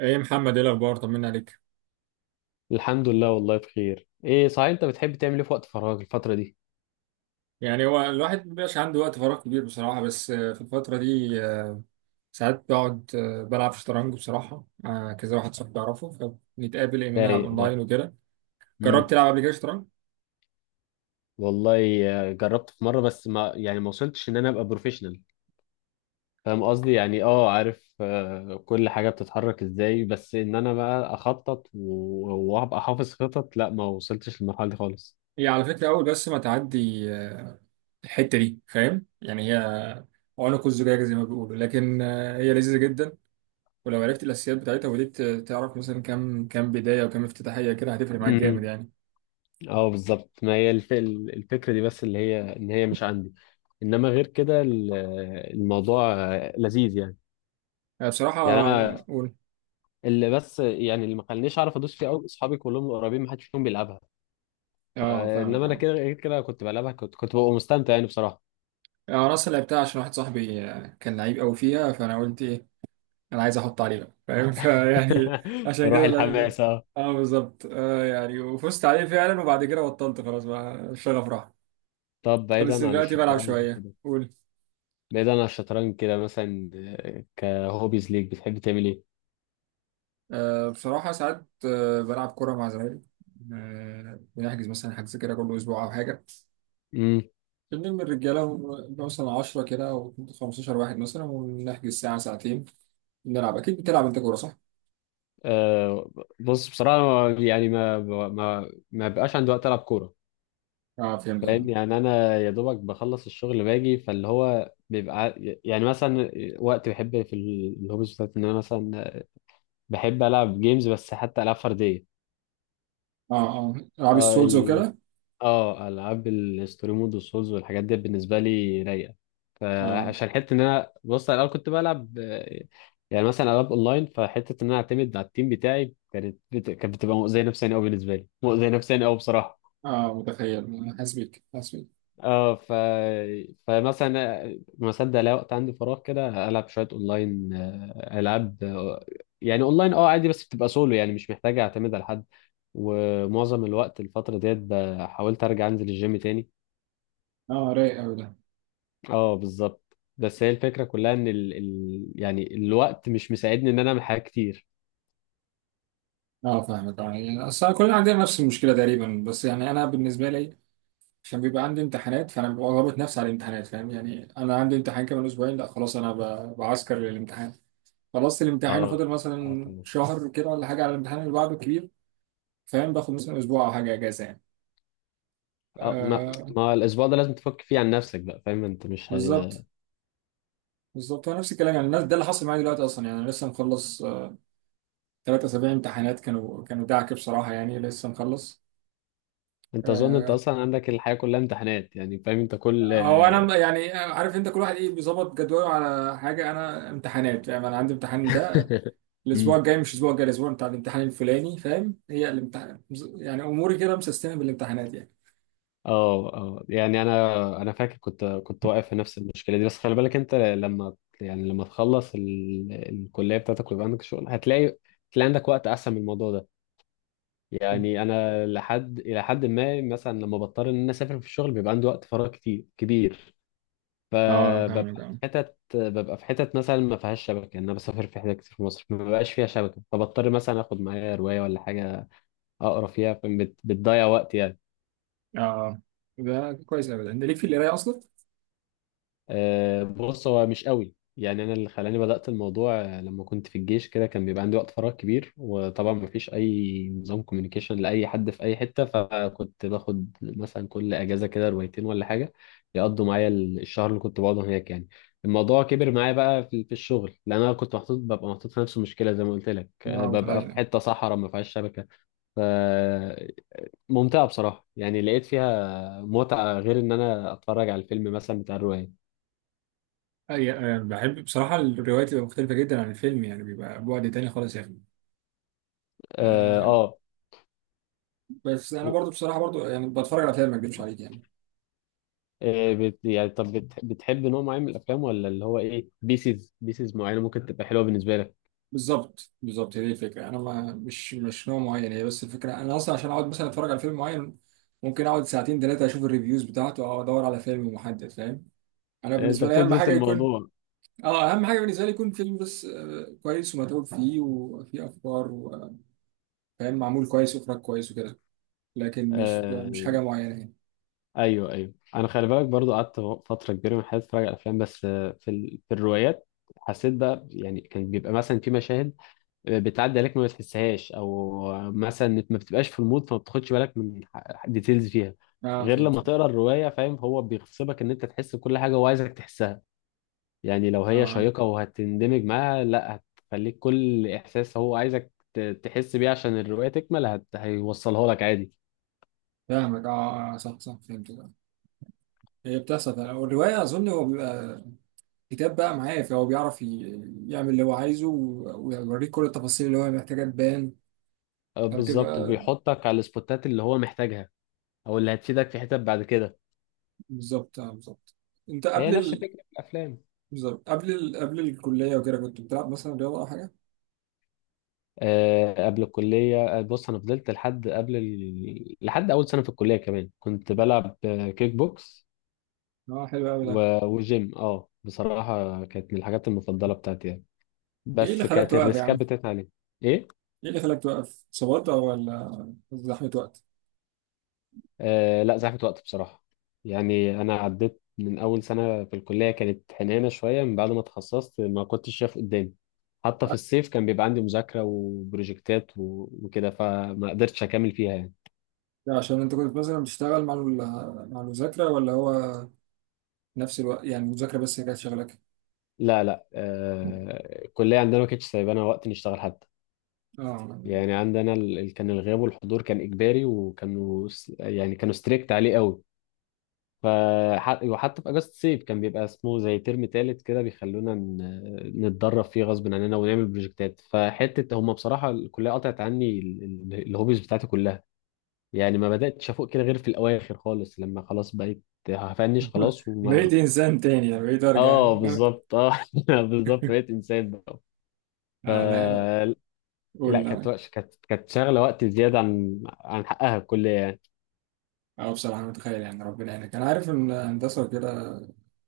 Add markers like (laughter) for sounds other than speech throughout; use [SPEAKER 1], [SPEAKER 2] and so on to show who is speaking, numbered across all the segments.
[SPEAKER 1] ايه محمد، ايه الاخبار؟ طمنا عليك.
[SPEAKER 2] الحمد لله، والله بخير. ايه صحيح، انت بتحب تعمل ايه في وقت فراغك الفترة دي؟
[SPEAKER 1] يعني هو الواحد مبيبقاش عنده وقت فراغ كبير بصراحه، بس في الفتره دي ساعات بقعد بلعب شطرنج بصراحه، كذا واحد صاحبي اعرفه. فبنتقابل، ايه، نلعب
[SPEAKER 2] رايق ده.
[SPEAKER 1] اونلاين وكده. جربت
[SPEAKER 2] امم.
[SPEAKER 1] تلعب قبل كده شطرنج؟
[SPEAKER 2] والله، جربت في مرة. بس ما وصلتش ان انا ابقى بروفيشنال. فاهم قصدي. يعني عارف، كل حاجة بتتحرك ازاي. بس ان انا بقى اخطط و- وابقى حافظ خطط. لا، ما وصلتش للمرحلة دي خالص.
[SPEAKER 1] هي على فكره اول، بس ما تعدي الحته دي، فاهم يعني؟ هي عنق الزجاجه زي ما بيقولوا، لكن هي لذيذه جدا. ولو عرفت الاساسيات بتاعتها وبديت تعرف مثلا كام كام بدايه وكام افتتاحيه، كده هتفرق معاك جامد
[SPEAKER 2] امم.
[SPEAKER 1] يعني.
[SPEAKER 2] اه بالظبط. ما هي الفكرة دي. بس اللي هي ان هي مش عندي. انما غير كده الموضوع لذيذ يعني.
[SPEAKER 1] آه، بصراحه.
[SPEAKER 2] يعني انا.
[SPEAKER 1] قول.
[SPEAKER 2] اللي بس يعني اللي ما خلانيش اعرف ادوس فيه قوي، اصحابي كلهم قريبين، ما حدش فيهم بيلعبها.
[SPEAKER 1] اه، فاهمك،
[SPEAKER 2] فانما انا
[SPEAKER 1] اه.
[SPEAKER 2] كده، غير كده كنت بلعبها، كنت ببقى مستمتع يعني، بصراحه.
[SPEAKER 1] يعني انا اصلا لعبتها عشان واحد صاحبي كان لعيب قوي فيها، فانا قلت ايه، انا عايز احط عليه بقى، فاهم؟ (laughs) فيعني،
[SPEAKER 2] (laughs)
[SPEAKER 1] عشان
[SPEAKER 2] روح
[SPEAKER 1] كده لعبت.
[SPEAKER 2] الحماس، اه.
[SPEAKER 1] اه بالظبط، يعني وفزت عليه فعلا، وبعد كده بطلت خلاص بقى الشغف راح.
[SPEAKER 2] طب،
[SPEAKER 1] بس
[SPEAKER 2] بعيدا عن
[SPEAKER 1] دلوقتي بلعب
[SPEAKER 2] الشطرنج
[SPEAKER 1] شويه.
[SPEAKER 2] كده.
[SPEAKER 1] قول.
[SPEAKER 2] بعيدا عن الشطرنج كده، مثلا كهوبيز ليك، بتحب تعمل ايه؟
[SPEAKER 1] بصراحه ساعات بلعب كوره مع زمايلي. بنحجز مثلا حجز كده كل اسبوع او حاجه.
[SPEAKER 2] امم.
[SPEAKER 1] بنلم الرجاله ونبقى مثلا 10 كده او 15 واحد مثلا، ونحجز ساعه ساعتين نلعب. اكيد بتلعب انت كوره، صح؟
[SPEAKER 2] آه بص، بصراحه يعني ما بقاش عندي وقت العب كوره.
[SPEAKER 1] اه فهمت
[SPEAKER 2] فاهم
[SPEAKER 1] يعني.
[SPEAKER 2] يعني، انا يا دوبك بخلص الشغل باجي، فاللي هو بيبقى يعني مثلا، وقت بحب في الهوبيز بتاعتي ان انا مثلا بحب العب جيمز، بس حتى العاب فرديه.
[SPEAKER 1] اه، اه، العاب
[SPEAKER 2] اه
[SPEAKER 1] السولز وكده.
[SPEAKER 2] اه، العاب الستوري مود والسولز والحاجات دي بالنسبه لي رايقه.
[SPEAKER 1] اه
[SPEAKER 2] فعشان حته ان انا، بص، على الاول كنت بلعب يعني مثلا العاب اونلاين، فحته ان انا اعتمد على التيم بتاعي كانت بتبقى مؤذيه نفسيا قوي، بالنسبه لي مؤذيه نفسيا قوي بصراحه.
[SPEAKER 1] اه، متخيل، حاسس بيك، حاسس بيك.
[SPEAKER 2] اه فمثلا ما صدق الاقي وقت عندي فراغ، كده العب شويه اونلاين، العاب يعني اونلاين، عادي، بس بتبقى سولو يعني، مش محتاج اعتمد على حد. ومعظم الوقت الفتره ديت، حاولت ارجع انزل الجيم تاني.
[SPEAKER 1] اه رايق قوي ده.
[SPEAKER 2] اه بالظبط. بس هي الفكره كلها ان يعني الوقت مش مساعدني ان انا اعمل حاجات كتير.
[SPEAKER 1] اه فاهمك اه. يعني اصل كلنا عندنا نفس المشكله تقريبا، بس يعني انا بالنسبه لي عشان بيبقى عندي امتحانات، فانا ببقى ضابط نفسي على الامتحانات. فاهم يعني؟ انا عندي امتحان كمان اسبوعين، لا خلاص انا بعسكر للامتحان. خلصت الامتحان
[SPEAKER 2] اه،
[SPEAKER 1] وفاضل
[SPEAKER 2] اه،
[SPEAKER 1] مثلا
[SPEAKER 2] تمام.
[SPEAKER 1] شهر كده ولا حاجه على الامتحان اللي بعده الكبير. فاهم. باخد مثلا اسبوع او حاجه اجازه يعني.
[SPEAKER 2] اه، ما...
[SPEAKER 1] آه
[SPEAKER 2] ما الاسبوع ده لازم تفك فيه عن نفسك بقى. فاهم انت، مش
[SPEAKER 1] بالظبط،
[SPEAKER 2] هي...
[SPEAKER 1] بالظبط هو نفس الكلام. يعني الناس ده اللي حصل معايا دلوقتي اصلا، يعني انا لسه مخلص 3 اسابيع امتحانات، كانوا دعكه بصراحه، يعني لسه مخلص.
[SPEAKER 2] انت، اظن انت
[SPEAKER 1] آه،
[SPEAKER 2] اصلا عندك الحياه كلها امتحانات يعني. فاهم انت كل...
[SPEAKER 1] هو انا يعني عارف انت كل واحد ايه بيظبط جدوله على حاجه، انا امتحانات، يعني انا عندي امتحان ده
[SPEAKER 2] (laughs)
[SPEAKER 1] الاسبوع
[SPEAKER 2] مم.
[SPEAKER 1] الجاي، مش الاسبوع الجاي، الاسبوع بتاع الامتحان الفلاني. فاهم؟ هي الامتحان. يعني اموري كده مسيستمه بالامتحانات يعني.
[SPEAKER 2] اه، اه، يعني انا فاكر كنت واقف في نفس المشكله دي. بس خلي بالك انت، لما تخلص الكليه بتاعتك ويبقى عندك شغل، هتلاقي عندك وقت احسن من الموضوع ده. يعني انا الى حد ما، مثلا لما بضطر ان انا اسافر في الشغل، بيبقى عندي وقت فراغ كتير كبير.
[SPEAKER 1] اه
[SPEAKER 2] فببقى
[SPEAKER 1] فاهم،
[SPEAKER 2] في
[SPEAKER 1] فاهم
[SPEAKER 2] حتت، مثلا ما فيهاش شبكه، ان انا بسافر في حتت كتير في مصر ما بيبقاش فيها شبكه، فبضطر مثلا اخد معايا روايه ولا حاجه اقرا فيها. بتضيع وقت يعني.
[SPEAKER 1] اه. ده كويس ابدا، انت ليك في القرايه اصلا.
[SPEAKER 2] بص، هو مش قوي. يعني انا اللي خلاني بدأت الموضوع، لما كنت في الجيش كده، كان بيبقى عندي وقت فراغ كبير، وطبعا مفيش اي نظام كوميونيكيشن لاي حد في اي حتة، فكنت باخد مثلا كل اجازة كده روايتين ولا حاجة يقضوا معايا الشهر اللي كنت بقعده هناك يعني. الموضوع كبر معايا بقى في الشغل، لان انا كنت محطوط، ببقى محطوط في نفس المشكله زي ما قلت لك،
[SPEAKER 1] اه
[SPEAKER 2] ببقى في
[SPEAKER 1] متخيل.
[SPEAKER 2] حته صحراء ما فيهاش شبكه. فممتعه بصراحه يعني، لقيت فيها متعه غير ان انا اتفرج على الفيلم مثلا بتاع الروايه.
[SPEAKER 1] بحب بصراحة الروايات بتبقى مختلفة جدا عن الفيلم، يعني بيبقى بعد تاني خالص يا أخي.
[SPEAKER 2] اه،
[SPEAKER 1] آه، بس انا
[SPEAKER 2] و...
[SPEAKER 1] برضو بصراحه، برضو يعني بتفرج على افلام، ما اكذبش عليك يعني.
[SPEAKER 2] يعني طب، بتحب نوع معين من الافلام، ولا اللي هو ايه، بيسز معينه ممكن تبقى حلوه بالنسبه لك؟
[SPEAKER 1] بالظبط، بالظبط هي دي الفكره. انا ما مش نوع معين، هي بس الفكره انا اصلا عشان اقعد مثلا اتفرج على فيلم معين ممكن اقعد ساعتين ثلاثه اشوف الريفيوز بتاعته او ادور على فيلم محدد فاهم. انا
[SPEAKER 2] انت
[SPEAKER 1] بالنسبه لي اهم
[SPEAKER 2] بتدرس
[SPEAKER 1] حاجه يكون.
[SPEAKER 2] الموضوع؟
[SPEAKER 1] اه اهم حاجه بالنسبه لي يكون فيلم بس كويس ومتعوب فيه وفيه افكار، وفاهم، معمول كويس واخراج كويس وكده. لكن مش
[SPEAKER 2] آه...
[SPEAKER 1] حاجه معينه يعني.
[SPEAKER 2] ايوه، ايوه، انا خلي بالك برضو قعدت فتره كبيره من حياتي اتفرج على افلام. بس في الروايات حسيت بقى، يعني كان بيبقى مثلا في مشاهد بتعدي عليك ما بتحسهاش، او مثلا ما بتبقاش في المود فما بتاخدش بالك من ديتيلز فيها،
[SPEAKER 1] اه
[SPEAKER 2] غير
[SPEAKER 1] فهمت.
[SPEAKER 2] لما تقرا الروايه. فاهم؟ هو بيغصبك ان انت تحس بكل حاجه وعايزك تحسها. يعني لو هي
[SPEAKER 1] اه
[SPEAKER 2] شيقة وهتندمج معاها، لا، هتخليك كل إحساس هو عايزك تحس بيه عشان الرواية تكمل، هيوصلها لك عادي.
[SPEAKER 1] فاهمك اه. صح، صح، فهمت. هي بتحصل فعلا. والروايه اظن هو بيبقى كتاب بقى معاه، فهو بيعرف يعمل اللي هو عايزه ويوريك كل التفاصيل اللي هو محتاجها تبان.
[SPEAKER 2] بالظبط،
[SPEAKER 1] فبتبقى
[SPEAKER 2] وبيحطك على السبوتات اللي هو محتاجها، أو اللي هتفيدك في حتت بعد كده.
[SPEAKER 1] بالظبط، بالظبط. انت
[SPEAKER 2] هي
[SPEAKER 1] قبل
[SPEAKER 2] نفس
[SPEAKER 1] ال...
[SPEAKER 2] فكرة الأفلام.
[SPEAKER 1] بالظبط، قبل الكلية وكده كنت بتلعب مثلا رياضة أو حاجة؟
[SPEAKER 2] أه، قبل الكلية، بص، أنا فضلت لحد لحد أول سنة في الكلية كمان كنت بلعب كيك بوكس
[SPEAKER 1] اه حلو أوي ده.
[SPEAKER 2] و... وجيم. اه بصراحة كانت من الحاجات المفضلة بتاعتي يعني.
[SPEAKER 1] ايه اللي
[SPEAKER 2] بس
[SPEAKER 1] خلاك
[SPEAKER 2] كانت
[SPEAKER 1] توقف يا
[SPEAKER 2] الريسكات
[SPEAKER 1] عم؟
[SPEAKER 2] بتاعتي عليه. إيه؟
[SPEAKER 1] ايه اللي خلاك توقف؟ صبرت أو ولا زحمة وقت؟
[SPEAKER 2] آه لا، زحمة وقت بصراحة. يعني أنا عديت من أول سنة في الكلية. كانت حنانة شوية. من بعد ما اتخصصت ما كنتش شايف قدامي. حتى في الصيف كان بيبقى عندي مذاكرة وبروجكتات و- وكده، فما قدرتش أكمل فيها يعني.
[SPEAKER 1] ده عشان انت كنت مثلا بتشتغل مع المذاكرة ولا هو نفس الوقت؟ يعني المذاكرة بس هي كانت شغلك؟
[SPEAKER 2] لا، لا، الكلية عندنا ما كانتش سايبانا وقت نشتغل حتى.
[SPEAKER 1] اه
[SPEAKER 2] يعني عندنا، كان الغياب والحضور كان إجباري، وكانوا س- يعني كانوا ستريكت عليه قوي. وحتى في اجازه الصيف كان بيبقى اسمه زي ترم تالت كده، بيخلونا نتدرب فيه غصب عننا ونعمل بروجكتات. فحته هم بصراحه الكليه قطعت عني الهوبيز بتاعتي كلها. يعني ما بداتش افوق كده غير في الاواخر خالص، لما خلاص بقيت هفنش
[SPEAKER 1] (laughs)
[SPEAKER 2] خلاص
[SPEAKER 1] بقيت
[SPEAKER 2] وما...
[SPEAKER 1] إنسان تاني، بقيت أرجع
[SPEAKER 2] اه
[SPEAKER 1] (laughs)
[SPEAKER 2] بالظبط، اه. (laughs) بالظبط، بقيت انسان بقى. ف...
[SPEAKER 1] آه، أنا
[SPEAKER 2] لا،
[SPEAKER 1] قول.
[SPEAKER 2] كانت شغله وقت زياده عن حقها الكليه يعني.
[SPEAKER 1] أنا بصراحة متخيل يعني ربنا يعينك، أنا عارف إن الهندسة كده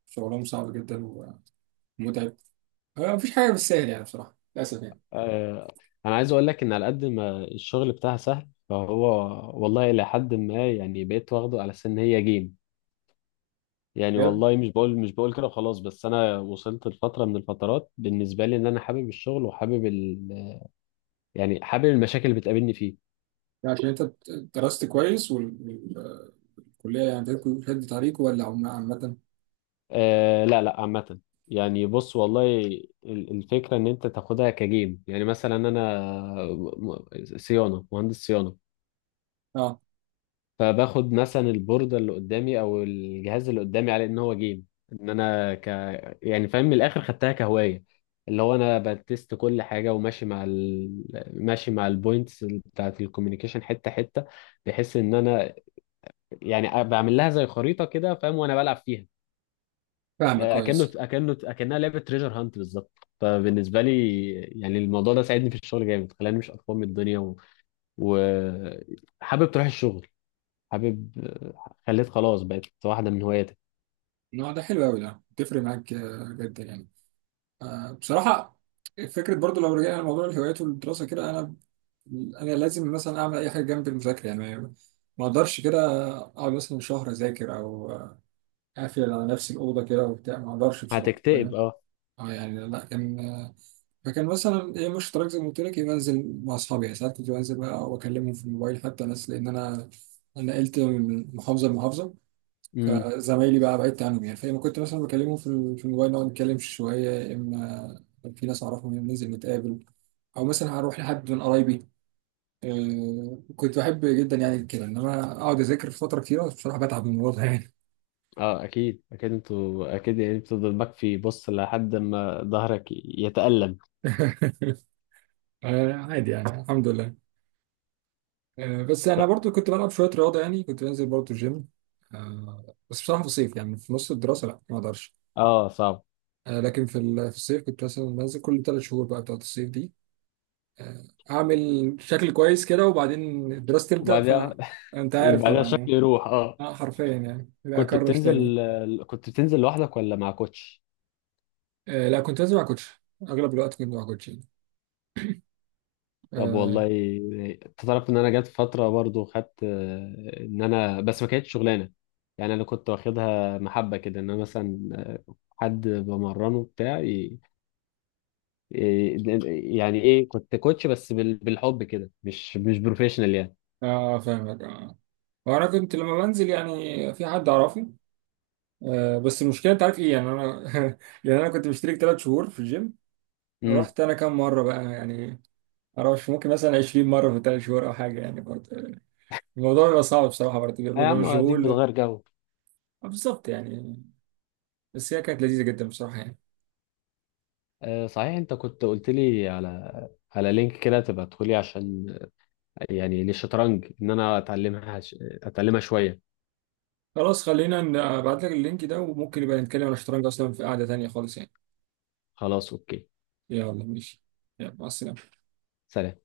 [SPEAKER 1] شغلهم صعب جدا ومتعب. مفيش حاجة بالسهل يعني، بصراحة للأسف يعني.
[SPEAKER 2] انا عايز اقول لك، ان على قد ما الشغل بتاعها سهل، فهو والله الى حد ما يعني، بقيت واخده على سن هي جيم. يعني
[SPEAKER 1] بجد؟
[SPEAKER 2] والله، مش بقول كده وخلاص. بس انا وصلت لفتره من الفترات بالنسبه لي، ان انا حابب الشغل وحابب يعني حابب المشاكل اللي بتقابلني فيه.
[SPEAKER 1] يعني عشان أنت درست كويس والكلية يعني بتاعتكم شد طريق ولا عامة؟
[SPEAKER 2] آه لا، لا، عامه. يعني بص، والله الفكره ان انت تاخدها كجيم، يعني مثلا انا، م- صيانه، مهندس صيانه.
[SPEAKER 1] أه
[SPEAKER 2] فباخد مثلا البوردة اللي قدامي، او الجهاز اللي قدامي، على ان هو جيم. ان انا ك... يعني فاهم، من الاخر خدتها كهواية، اللي هو انا بتست كل حاجة وماشي مع ماشي مع البوينتس بتاعت الكوميونيكيشن حتة حتة، بحيث ان انا يعني بعمل لها زي خريطة كده، فاهم؟ وانا بلعب فيها.
[SPEAKER 1] فاهمك
[SPEAKER 2] اكنه
[SPEAKER 1] كويس.
[SPEAKER 2] اكنه اكنها لعبة تريجر هانت بالظبط. فبالنسبة لي يعني، الموضوع ده ساعدني في الشغل جامد، خلاني مش قرفان من الدنيا وحابب تروح الشغل، حابب، خليت خلاص بقت واحدة من هواياتك.
[SPEAKER 1] النوع ده حلو أوي ده، بتفرق معاك جدا يعني. بصراحة. فكرة. برضو لو رجعنا لموضوع الهوايات والدراسة كده، أنا لازم مثلا أعمل أي حاجة جنب المذاكرة. يعني ما أقدرش كده أقعد مثلا شهر أذاكر أو قافل على نفسي الأوضة كده وبتاع، ما أقدرش بصراحة
[SPEAKER 2] هتكتئب،
[SPEAKER 1] فاهم.
[SPEAKER 2] اه.
[SPEAKER 1] اه يعني لا كان. فكان مثلا ايه، مش تراك، زي ما قلت لك إيه، بنزل مع أصحابي يعني ساعات، كنت بنزل بقى وأكلمهم في الموبايل حتى ناس، لأن أنا نقلت من محافظة لمحافظة.
[SPEAKER 2] امم.
[SPEAKER 1] فزمايلي بقى بعدت عنهم يعني، فلما كنت مثلا بكلمهم في الموبال نقعد نتكلم شوية، يا إما في ناس أعرفهم ننزل نتقابل، أو مثلا هروح لحد من قرايبي. كنت بحب جدا يعني كده، إنما أقعد أذاكر فترة كتيرة بصراحة بتعب من الموضوع ده يعني.
[SPEAKER 2] اه، اكيد، اكيد، انتوا اكيد، يعني بتفضل مكفي. بص لحد ما ظهرك يتألم.
[SPEAKER 1] (laughs) عادي يعني الحمد لله. بس انا برضو كنت بلعب شويه رياضه يعني، كنت بنزل برضو الجيم. بس بصراحه في الصيف يعني في نص الدراسه، لا ما اقدرش.
[SPEAKER 2] اه صعب.
[SPEAKER 1] لكن في الصيف كنت مثلا بنزل كل 3 شهور، بقى بتاعت الصيف دي. آه، اعمل شكل كويس كده، وبعدين الدراسه تبدا،
[SPEAKER 2] وبعدها... (laughs)
[SPEAKER 1] فانت عارف
[SPEAKER 2] بعدها
[SPEAKER 1] طبعا
[SPEAKER 2] شكل
[SPEAKER 1] يعني.
[SPEAKER 2] يروح، اه.
[SPEAKER 1] اه حرفيا يعني، لا
[SPEAKER 2] كنت
[SPEAKER 1] اكرش تاني.
[SPEAKER 2] بتنزل كنت بتنزل لوحدك ولا مع كوتش؟
[SPEAKER 1] لا كنت بنزل مع كوتش، اغلب الوقت كنت مع كوتش يعني.
[SPEAKER 2] طب
[SPEAKER 1] اه
[SPEAKER 2] والله، انت تعرف ان انا جت فتره برضو خدت، ان انا بس ما كانتش شغلانه. يعني انا كنت واخدها محبه كده، ان انا مثلا حد بمرنه بتاعي. إيه، يعني ايه، كنت كوتش بس بالحب كده، مش بروفيشنال يعني.
[SPEAKER 1] فاهمك اه. وانا كنت لما بنزل يعني في حد اعرفه. بس المشكله انت عارف ايه يعني، انا (laughs) يعني انا كنت مشترك 3 شهور في الجيم.
[SPEAKER 2] امم.
[SPEAKER 1] رحت انا كام مره بقى يعني؟ معرفش، ممكن مثلا 20 مره في 3 شهور او حاجه يعني، برضه الموضوع بيبقى صعب بصراحه، برضه
[SPEAKER 2] يا
[SPEAKER 1] بيبقى
[SPEAKER 2] عم اديك
[SPEAKER 1] مشغول.
[SPEAKER 2] بتغير جو.
[SPEAKER 1] بالظبط يعني. بس هي كانت لذيذه جدا بصراحه يعني.
[SPEAKER 2] آه صحيح، انت كنت قلت لي على لينك كده تبقى تدخلي، عشان يعني للشطرنج، ان انا اتعلمها شوية.
[SPEAKER 1] خلاص خلينا ابعت لك اللينك ده، وممكن نبقى نتكلم عن الشطرنج اصلا في قعده تانيه خالص يعني.
[SPEAKER 2] خلاص، اوكي.
[SPEAKER 1] يلا ماشي. يلا مع السلامه.
[SPEAKER 2] سلام.